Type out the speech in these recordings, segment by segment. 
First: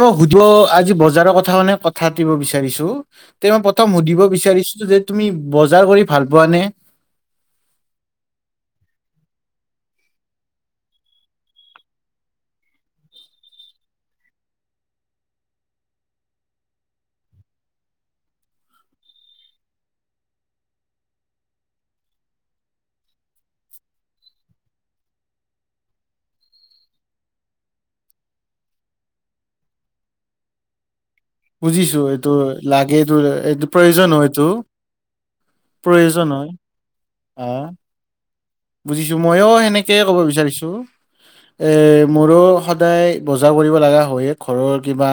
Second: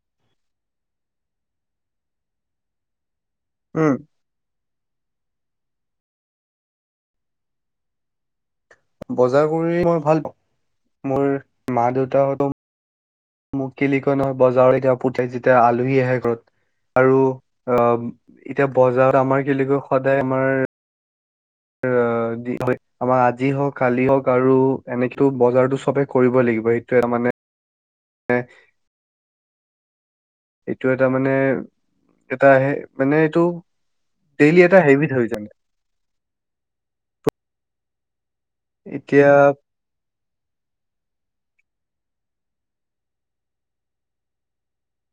মই সুধো আজি বজাৰৰ কথা মানে কথা পাতিব বিচাৰিছো তেওঁ উম, প্ৰথম সুধিব বিচাৰিছো যে তুমি বজাৰ কৰি ভাল পোৱা নে? বজাৰ কৰি মই ভাল পাওঁ মোৰ মা দেউতাহত মোক কি বুলি কয় বজাৰত যেতিয়া পঠাই যেতিয়া আলহী আহে ঘৰত। আৰু অ' এতিয়া বজাৰত আমাৰ কি বুলি সদায় আমাৰ অ' হয় আমাৰ আজি হওক কালি হওক আৰু এনেকোতো বজাৰতো চবে কৰিব লাগিব। সেইটোৱেই মানে এইটো এটা মানে বুজিছো এইটো এটা হে মানে লাগেটো এইটো প্ৰয়োজন হয় এইটো। ডেইলি এটা হেবিট হৈ যায় প্ৰয়োজন হয়। অ' বুজিছোঁ এতিয়া মইয়ো সেনেকেই ক'ব বিচাৰিছো। এই মোৰো সদায় বজাৰ কৰিব লগা হয়ে ঘৰৰ কিবা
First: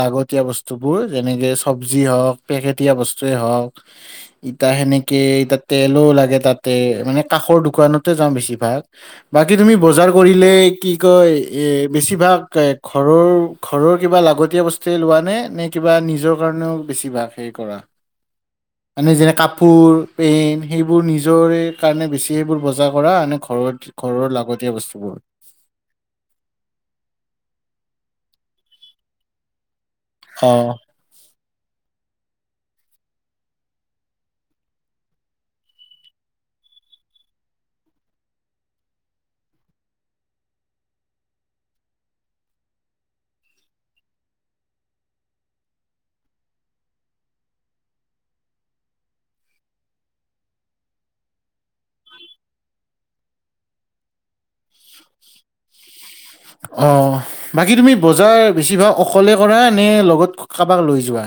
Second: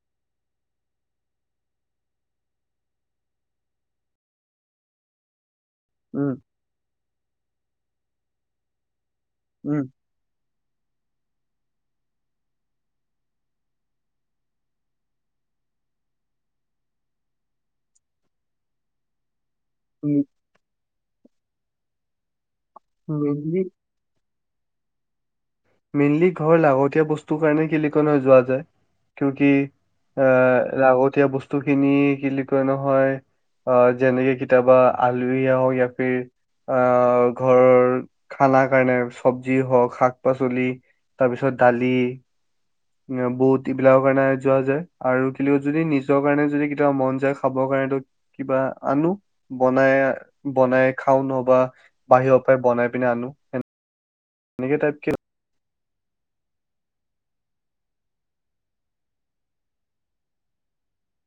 লাগতিয়াল বস্তু। বস্তুবোৰ যেনেকে চব্জি হওক পেকেটীয়া বস্তুৱেই হওক। ইতা সেনেকে এই তাত তেলো উম, লাগে তাতে মানে কাষৰ দোকানতে যাওঁ বেছিভাগ বাকী তুমি উম, বজাৰ কৰিলে কি কয় এ বেছিভাগৰৰ ঘৰৰ কিবা লাগতিয়াল বস্তু তে লোৱানে নে কিবা নিজৰ কাৰণে বেছিভাগ হেৰি কৰা মানে যেনে কাপোৰ কপোৰ, পেইন সেইবোৰ নিজৰে কাৰণে বেছি সেইবোৰ বজাৰ কৰা নে মেইনলি ঘৰত ঘৰৰ লাগতিয়াল বস্তুবোৰ। মেইনলি ঘৰ লাগতিয় বস্তুৰ কাৰণে [unintelligible] যোৱা যায় কিউ কি এ অ লাগতিয় বস্তু খিনি [unintelligible] নহয় অ যেনেকে কেতিয়াবা আলহী আহক ইয়া ফিৰ অ' ঘৰৰ খানা কাৰণে চব্জি হওঁক শাক শাক-পাচলি তাৰপিছত দালি বুত এইবিলাকৰ কাৰণে যোৱা যায়, আৰু কিন্ত যদি নিজৰ কাৰণে যদি কেতিয়াবা মন যায় খাব কাৰণেতো কিবা আনো, বনাই বনাই খাওঁ নহবা বাহিৰৰ পৰাই বনাই পিনে আনো। এনেকে টাইপ অ। বাকী তুমি বজাৰ বেছিভাগ অকলে কৰা নে লগত কাৰোবাক লৈ যোৱা।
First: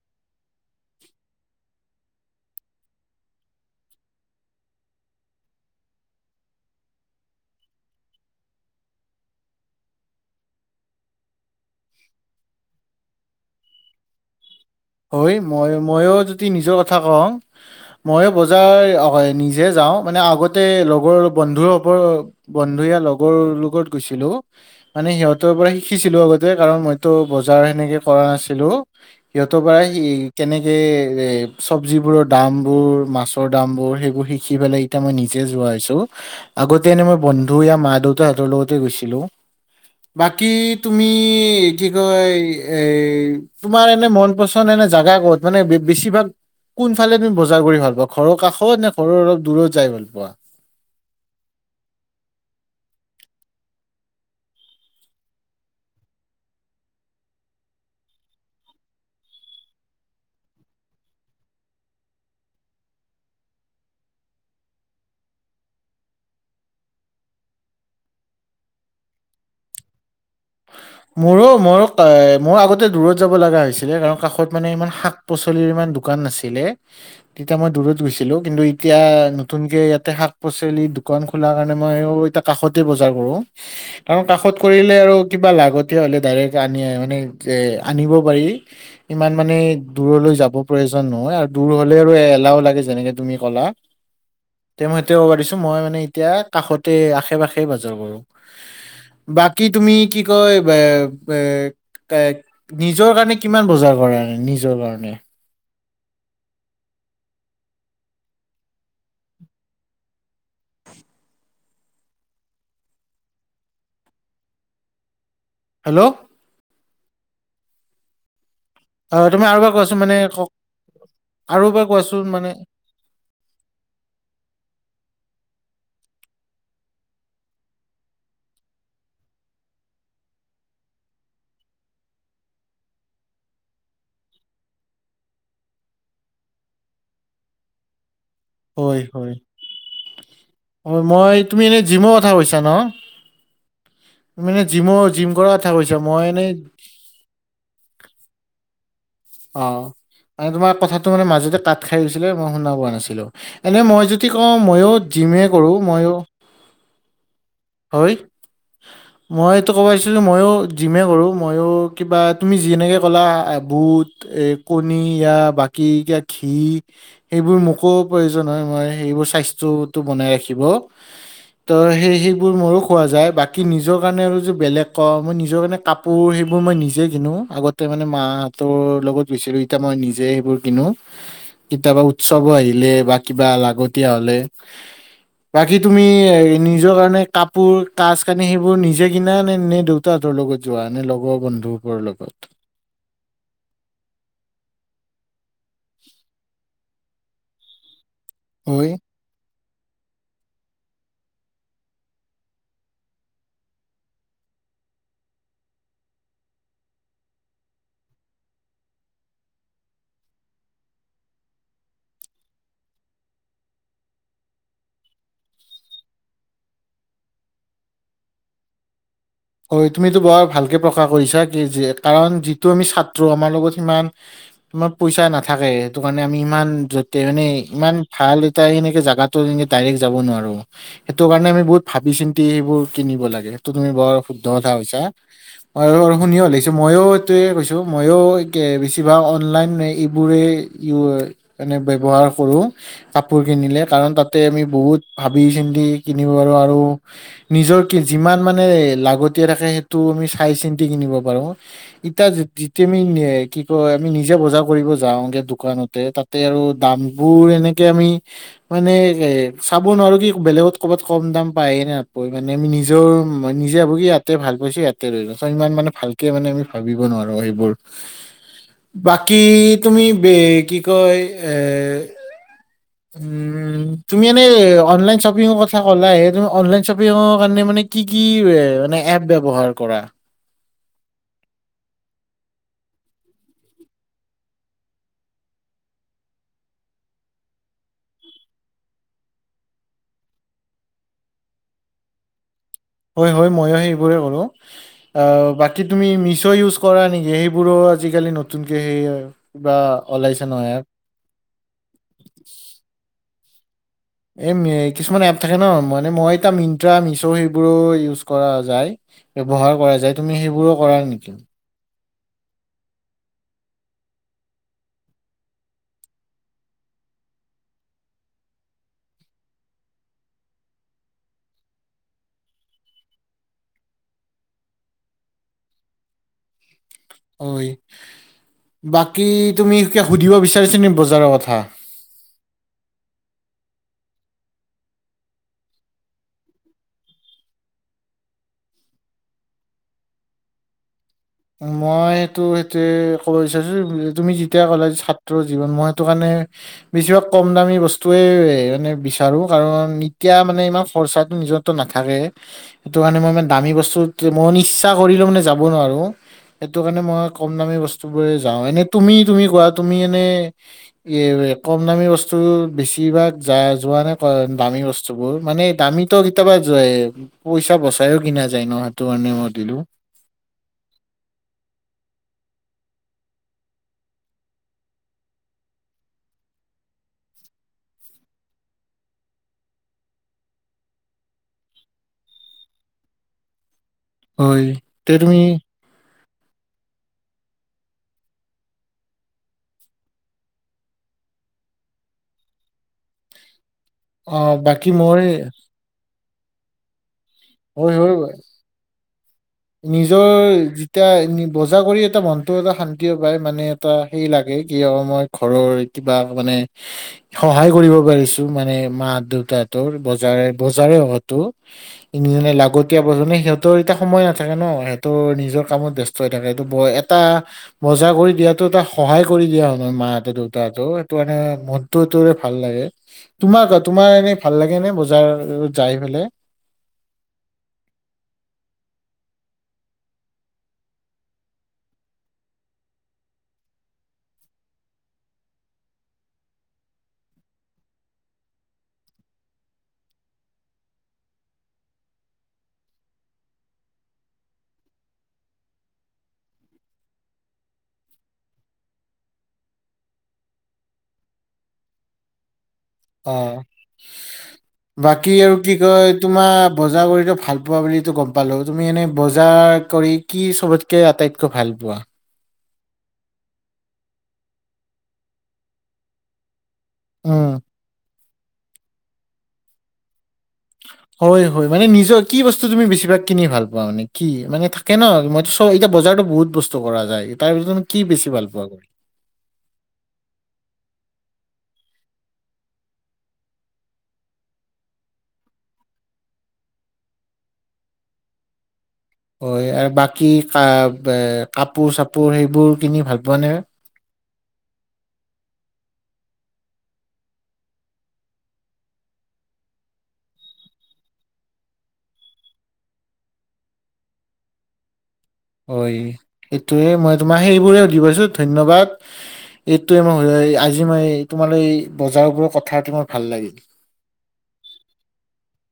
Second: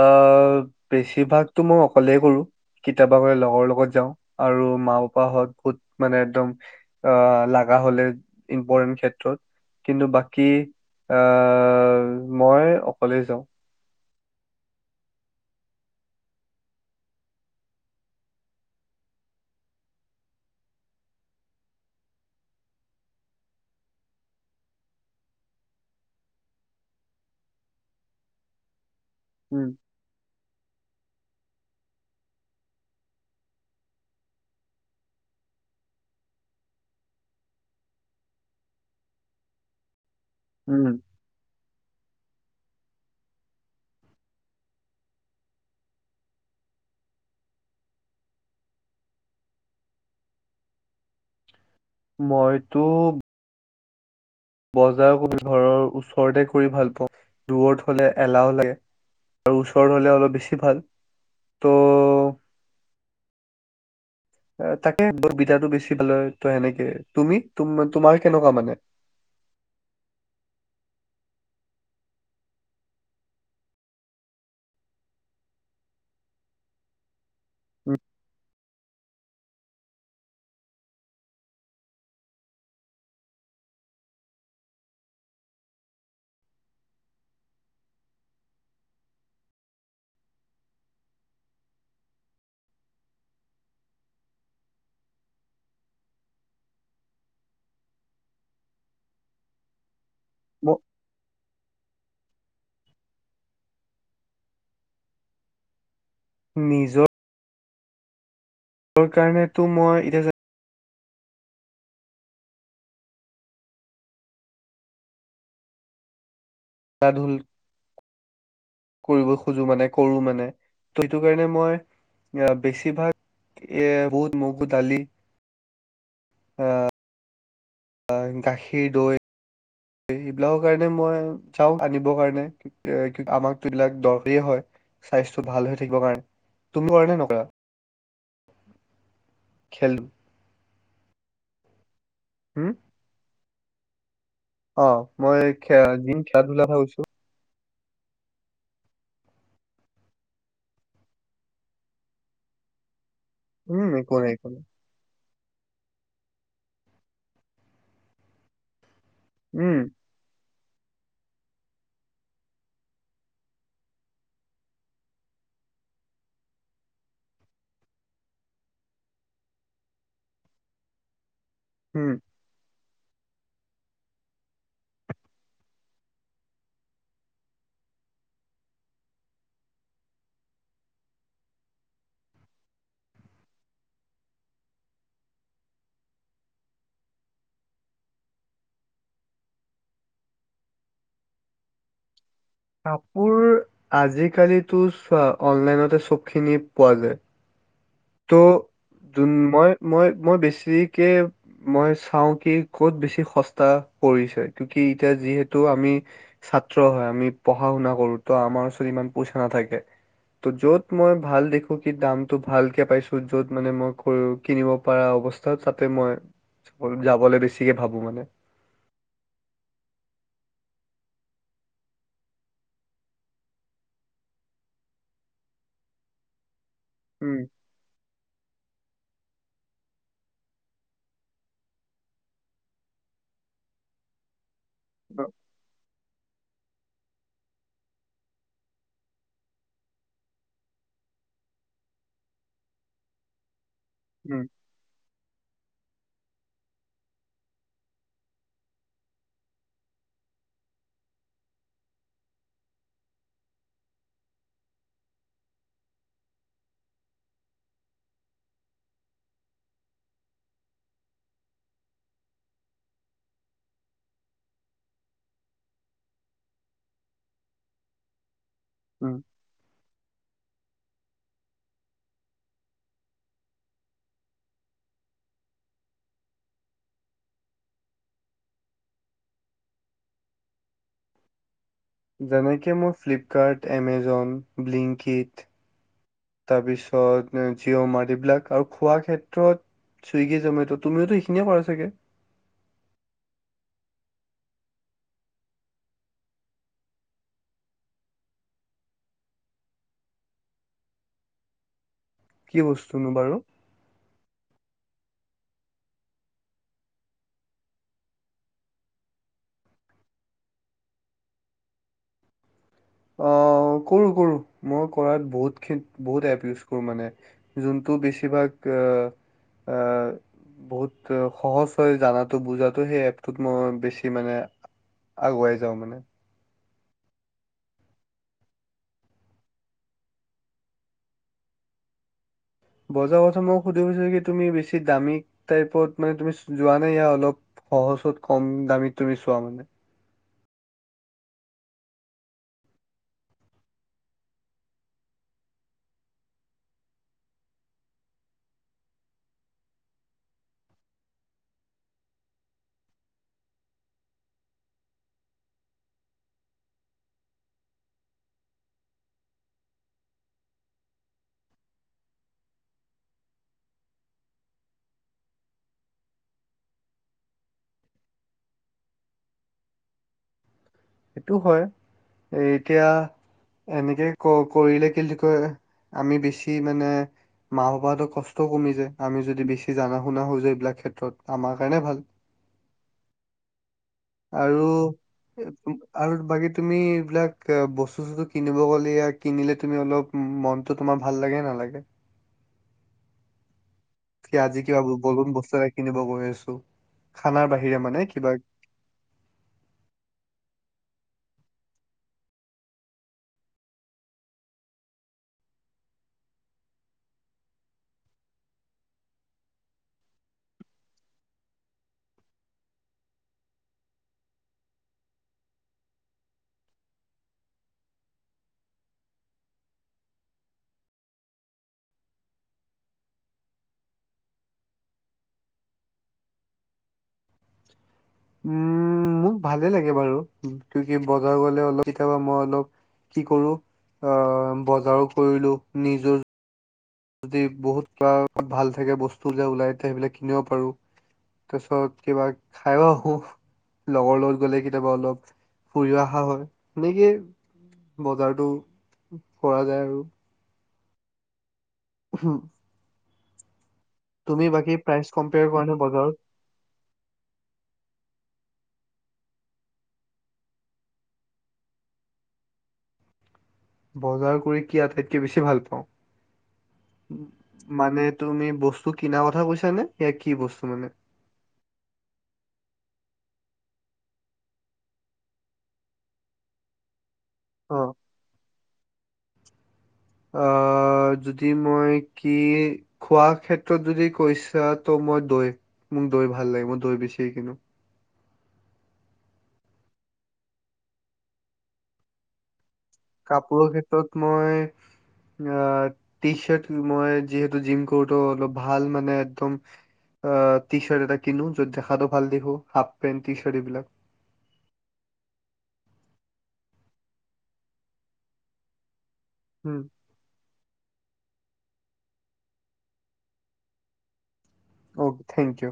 অ' বেছিভাগতো মই অকলেই কৰো। কেতিয়াবা বাৰু লগৰ লগত যাওঁ আৰু মা পাপা হত বহুত মানে একদম অ লাগা হ'লে ইম্পৰ্টেণ ক্ষেত্ৰত কিন্তু বাকী আহ মই অকলেই যাওঁ। হয়, মই ময়ো যদি নিজৰ কথা কওঁ মইয়ো বজাৰ নিজে যাওঁ মানে আগতে লগৰ বন্ধুৰ হবৰ বন্ধু ইয়া লগৰ লগত গৈছিলো। মানে সিহঁতৰ পৰা শিকিছিলো আগতে কাৰণ মইতো বজাৰ সেনেকে কৰা নাছিলো। [inaudible] উম কেনেকে এ চবজিবোৰৰ দামবোৰ মাছৰ দাম বোৰ সেইবোৰ শিকি পেলাই এতিয়া মই নিজে যোৱা হৈছো। আগতে এনেই মই বন্ধু য়া মা দেউতাহঁতৰ লগতে গৈছিলো। বাকী উম তুমি কি কয়, এ তোমাৰ এনে মন মন পছন্দৰ এনে জাগা ক'ত? মানে বেছিভাগ কোনফালে তুমি বজাৰ কৰি ভাল পোৱা? ঘৰৰ কাষত নে ঘৰৰ অলপ দূৰত যাই ভাল পোৱা? মইতো বজাৰ কৰি ঘৰৰ ওচৰতে কৰি ভাল পাওঁ, দূৰত হ'লে এলাহ লাগে। আৰু ওচৰত হ'লে অলপ বেছি ভাল। ত তাকে ব বিধাটো বেছি পালে ত' সেনেকে, তুমি তোমাৰ কেনেকুৱা মানে? মোৰো মোৰো এই মোৰ আগতে দূৰত যাব লগা হৈছিলে কাৰণ কাষত মানে ইমান শাক পাচলিৰ ইমান দোকান নাছিলে। তেতিয়া মই উম, দূৰত গৈছিলো, কিন্তু এতিয়া নতুনকে ইয়াতে শাক-পাচলি দোকান খোলাৰ কাৰণে মই এতিয়া কাষতে বজাৰ কৰো, কাৰণ কাষত কৰিলে আৰু কিবা লাগতি হ'লে ডাইৰেক্ট আনি মানে আনিব পাৰি। ইমান মানে দূৰলৈ যাব প্ৰয়োজন নহয় আৰু দূৰ হ'লে আৰু এলাহও লাগে যেনেকে তুমি ক'লা। [unintelligible] মই মানে এতিয়া কাষতে আশে পাশে বাজাৰ কৰো। বাকী তুমি কি কয় ম ব-ব-ক নিজৰ কাৰণে কিমান বজাৰ কৰা, নিজৰ কাৰণে? নিজৰ কাৰণ তো মই এতিয়া হেল্ল! [inaudible] [inaudible] কৰিব তুমি আৰু খোজো এবাৰ মানে কোৱাচোন কৰো ক মানে, ত' সেইটো কাৰণে আৰু মই, এবাৰ কোৱাচোন মানে বেছিভাগ এ বহুত মগু দালি, আ গাখীৰ, দৈ, এইবিলাকৰ কাৰণে মই যাওঁ আনিব কাৰনে। এ কি আমাটো এইবিলাক দৰকাৰে হয়, স্বাস্থ্য ভাল হৈ থাকিব কাৰণে, তুমি আৰু নে নকৰা? হয়, হয়, খেল মই তুমি এনেই জিমৰ কথা কৈছা হম ন'? তুমি এনে জিমৰ অ', জিম মই কৰাৰ কথা কৈছা জিম মই এনে খেল-ধূলা কথা কৈছোঁ। অ', মানে তোমাৰ কথাটো মানে মাজতে কাত খাই গৈছিল মই শুনা পোৱা নাছিলো। এনে উম মই একো যদি নাই একো কওঁ নাই ময়ো জিমে কৰো ময়ো, হয়, মই এইটো উম ক'ব ময়ো জিমে কৰোঁ, ময়ো কিবা তুমি জিনেকে ক'লা বুট এ, কণী, বাকী ঘিঁ সেইবোৰ মোকো প্ৰয়োজন হয়, মই মোৰ স্বাস্থ্যটো বনাই ৰাখিব। ত'সে উম সি সেইবোৰ মোৰো খোৱা যায়, বাকী নিজৰ কাৰণে আৰু যে বেলেগ ক, মই নিজৰ কাৰণে কাপোৰ সেইবোৰ মই নিজে কিনো আগত তে মানে মাহঁতৰ লগত গৈছিলো, এতিয়া মই নিজে গৈ কিনো। কেতিয়াবা উৎসৱো আহিলে, বা কিবা লাগতিয়া হ'লে। বাকী তুমি এ, নিজৰ কাৰণে কাপোৰ, কাজ-কানি সেইবোৰ নিজে কিনা নে নে দেউতাহতৰ লগত যোৱা নে লগৰ বন্ধুবোৰৰ লগত? কাপোৰ আজি কালিতো চোৱা অনলাইনতে চব খিনি পোৱা যায়। তো হয়। যোন মই মই মই বেছিকে মই চাই কি ক'ত বেছি সস্তা পৰিছে কিও কি এতিয়া যিহেতু আমি ছাত্ৰ হয়, আমি পঢ়া-শুনা কৰো তো আমাৰ ওচৰত ইমান পইচা নাথাকে। তো য'ত মই ভাল দেখো কি দামটো ভাল কে পাইছো য'ত মানে মই কিনিব পৰা অৱস্থা তাতে মই যাবলৈ বেছিকে ভাবো মানে। অ', তুমিতো বোৰ ভালকে প্ৰকাশ কৰিছা কি জীয়ে কাৰণ যিটো আমি ছাত্ৰ আমাৰ লগত সিমান তোমাৰ পইচা নাথাকে সেইটো কাৰণে আমি ইমান য'তে উম মানে ইমান ভাল এটা সেনেকে জাগাতো এনে ডাইৰেক্ট যাব নোৱাৰো। সেইটো কাৰণে আমি বহুত ভাবি-চিন্তি সেইবোৰ কিনিব লাগে সেইটো তুমি বৰ শুদ্ধ কথা কৈছা। অ, মই শুনিয়ে লাগিছো ময়ো এইটোৱে কৈছোঁ ময়ো বেছিভাগ অনলাইন এইবোৰেই এই মানে ব্যৱহাৰ কৰো কাপোৰ কিনিলে কাৰণ তাতে উম আমি বহুত ভাবি চিন্তি কিনিব পাৰো আৰু নিজৰ কি যিমান মানে ল গতিয়া থাকে সেইটো আমি চাই চিন্তি কিনিব পাৰোঁ। ইতিয়া, যেতিয়া আমি কি কয় আমি নিজে বজাৰ কৰিব যাওঁ দোকানতে তাত তাতে আৰু দামবোৰ এনেকে আমি মানে এ চাব নোৱাৰোঁ কি বেলেগত ক'বাত কম দাম পায়ে নে নাপায় মানে আমি নিজৰ ম নিজে ইয়াতে ভাল পাইছে ইয়াতে লৈ লওঁ চ' ইমান মানে ভালকে মানে আমি ভাবিব নোৱাৰোঁ সেইবোৰ। উম বাকী তুমি কি কয় এ উম, তুমি এনে অনলাইন শ্বপিঙৰ কথা ক'লায়ে তুমি অনলাইন শ্বপিঙৰ কাৰণে মানে কি কি এ মানে এপ ব্যৱহাৰ কৰা? যেনেকে মই ফিলিপ কাৰ্ট, এমেজন, ব্লিংকট তাৰপিছত জিঅ মাৰ্ক্স এইবিলাক আৰু খোৱা ক্ষেত্ৰত চুইগী জমেটো' তুমিওতো এইখিনিয়ে কৰা চাগৈ? হয় হয় মইয়ো সেইবোৰে কৰো। আ বাকী তুমি মিছ' ইউজ কৰা নেকি সেইবোৰো আজিকালি নতুনকৈ সেই কিবা ওলাইছে নহয় ইয়াত। কি বস্তুনো বাৰু? এই কিছুমান এপ থাকে ন, মানে মই মিণ্ট্ৰা মিছ' সেইবোৰো ইউজ কৰা যায়। ব্যৱহাৰ কৰা যায়, তুমি সেইবোৰো কৰা নেকি? অ কৰো কৰো কৰাত বহুত খিন বহুত এপ ইউজ কৰো মানে। যোনটো বেছিভাগ আহ' আহ'। বহুত সহজ হয় জানাতো বুজাতো সেই এপটোত মই বেছি মানে আগুৱাই যাওঁ মানে। হয়। বাকী তুমি কিবা সুধিব বিচাৰিছ নিকি বজাৰৰ কথা? বজাৰ কথা মই সুধিব বিচাৰিছো কি তুমি বেছি দামী টাইপত মানে তুমি যোৱা নে এ অলপ সহজত কম দামীত তুমি চোৱা মানে? মই সেইটো সেইটোৱে ক'ব বিচাৰিছো তুমি যেতিয়া কলা ছাত্ৰ জীৱন মই সেইটো কাৰণে বেছিভাগ কম দামী বস্তুয়ে মানে বিচাৰো। কাৰণ এতিয়া মানে ইমান খৰচাটো নিজত নাথাকে। সেইটো কাৰণে মই ই দামী বস্তু মই ইচ্ছা কৰিলেও মানে যাব নোৱাৰো। সেইটো কাৰণে কম দামী বস্তু বোৰে যাওঁ। এনে তুমি, তুমি কোৱা এনে এই কম দামী বস্তু বেছিভাগ যা, যোৱা নে দামী বস্তুবোৰ মানে দামী ত' কেতিয়াবা য পইচা বচাইও কিনা যায় ন সেইটো কাৰণে মই সুধিলো। সেইটো হয় এ এতিয়া এনেকে ক কৰিলে কি কয় আমি বেছি মানে মা পাপাহঁতৰ কষ্টও কমি যায় আমি যদি বেছি জাননা শুনা হৈ যাও এইবিলাক ক্ষেত্ৰত আমাৰ কাৰণে ভাল। [inaudible] আৰু হয় এতিয়া তুমি আৰু বাকী তুমি এইবিলাক বস্তু চস্তু কিনিব গ'লে য়া কিনিলে তুমি অলপ মনটো তোমাৰ ভাল লাগে নালাগে? অ এতিয়া, আজি কিবা বাকী মই নতুন বস্তু এটা কিনিব গৈ আছো, খানাৰ বাহিৰে হয় মানে কিবা। হয় নিজৰ যেতিয়া বজাৰ কৰি এটা মনটো এটা শান্তি পায় মানে এটা হে লাগে কি অ' মই ঘৰৰ কিবা মানে সহায় কৰিব পাৰিছো মানে মা দেউতাহঁতৰ বজাৰে বজাৰে হয়তো। কিনি আনি লাগতিয়াল বস্তু সিহঁতৰ এতিয়া সময়ত থাকে ন, সেইটো নিজৰ কামত ব্যস্ত হৈ থাকে এইটো ব এটা বজা কৰি দিয়াতো এটা সহায় কৰি দিয়া হয় মই মাহঁতৰ দেউতাহঁতক সেইটো কাৰণে মন টোৰে ভাল লাগে তোমাক তোমাৰ এনে ভাল লাগে নে বজাৰ যাই পেলাই? উম মোক ভালে লাগে বাৰু, কেলেকি বজাৰ গলে অলপ কেতিয়াবা মই অলপ কি কৰো অ বজাৰো কৰিলো নিজৰ যদি বহুত ভাল থাকে বস্তু ওলাই থাকে তেতিয়া সেইবিলাক কিনিব পাৰো। তাৰপিছত কিবা খাইও আহো। লগৰ লগত গ'লে কেতিয়াবা অলপ ফুৰি অহা হয় সেনেকে বজাৰতো কৰা যায় আৰু। [inaudible] অ তুমি বাকী প্ৰাইচ বাকী কম্পেয়াৰ আৰু কৰা নে কি কয় বজাৰত তোমাৰ বজাৰ কৰিতো ভাল পোৱা বুলিতো গম পালোঁ, তুমি এনেই বজাৰ কৰি কি চবতকৈ আটাইতকৈ ভাল পোৱা? বজাৰ কৰি কি আটাইতকে বেছি ভাল পাওঁ? উম। মানে তুমি বস্তু কিনাৰ কথা কৈছা নে? [unintelligible] কি বচ [unintelligible] হয় হয়, মানে নিজৰ কি বস্তু তুমি বেছিভাগ কিনি ভাল পোৱা? মানে কি? মানে থাকে ন, মই চ এতিয়া বজাৰতো বহুত বস্তু কৰা যায়, তাৰ অ ভিতৰত কি বেছি ভাল পোৱা কৰি? আহ, যদি মই কি খোৱা ক্ষেত্ৰত যদি কৈছা, ত' মই দৈ, মোক দৈ ভাল লাগে, মই দৈ বেছিকে কিনো। হয় আৰু বাকী কা-কাপোৰ চাপোৰ সেইবোৰ কিনি ভাল পোৱা নে কাপোৰৰ ক্ষেত্ৰত মই অ', টি চাৰ্ট, মই যিহেতু জিম কৰো, ত' অলপ ভাল মানে একদম অ', টি চাৰ্ট এটা কিনো, য'ত দেখাটো ভাল দেখো, হাফ পেণ্ট, টি চাৰ্ট এইবিলাক। হয়, সেইটোৱেই, মই তোমাক সেইবোৰে সুধি পাইছোঁ, ধন্যবাদ। এইটোৱেই মই, আজি মই, তোমাৰ এই বজাৰবোৰৰ কথাতো মোৰ ভাল লাগিল। অহ, থেংক ইউ।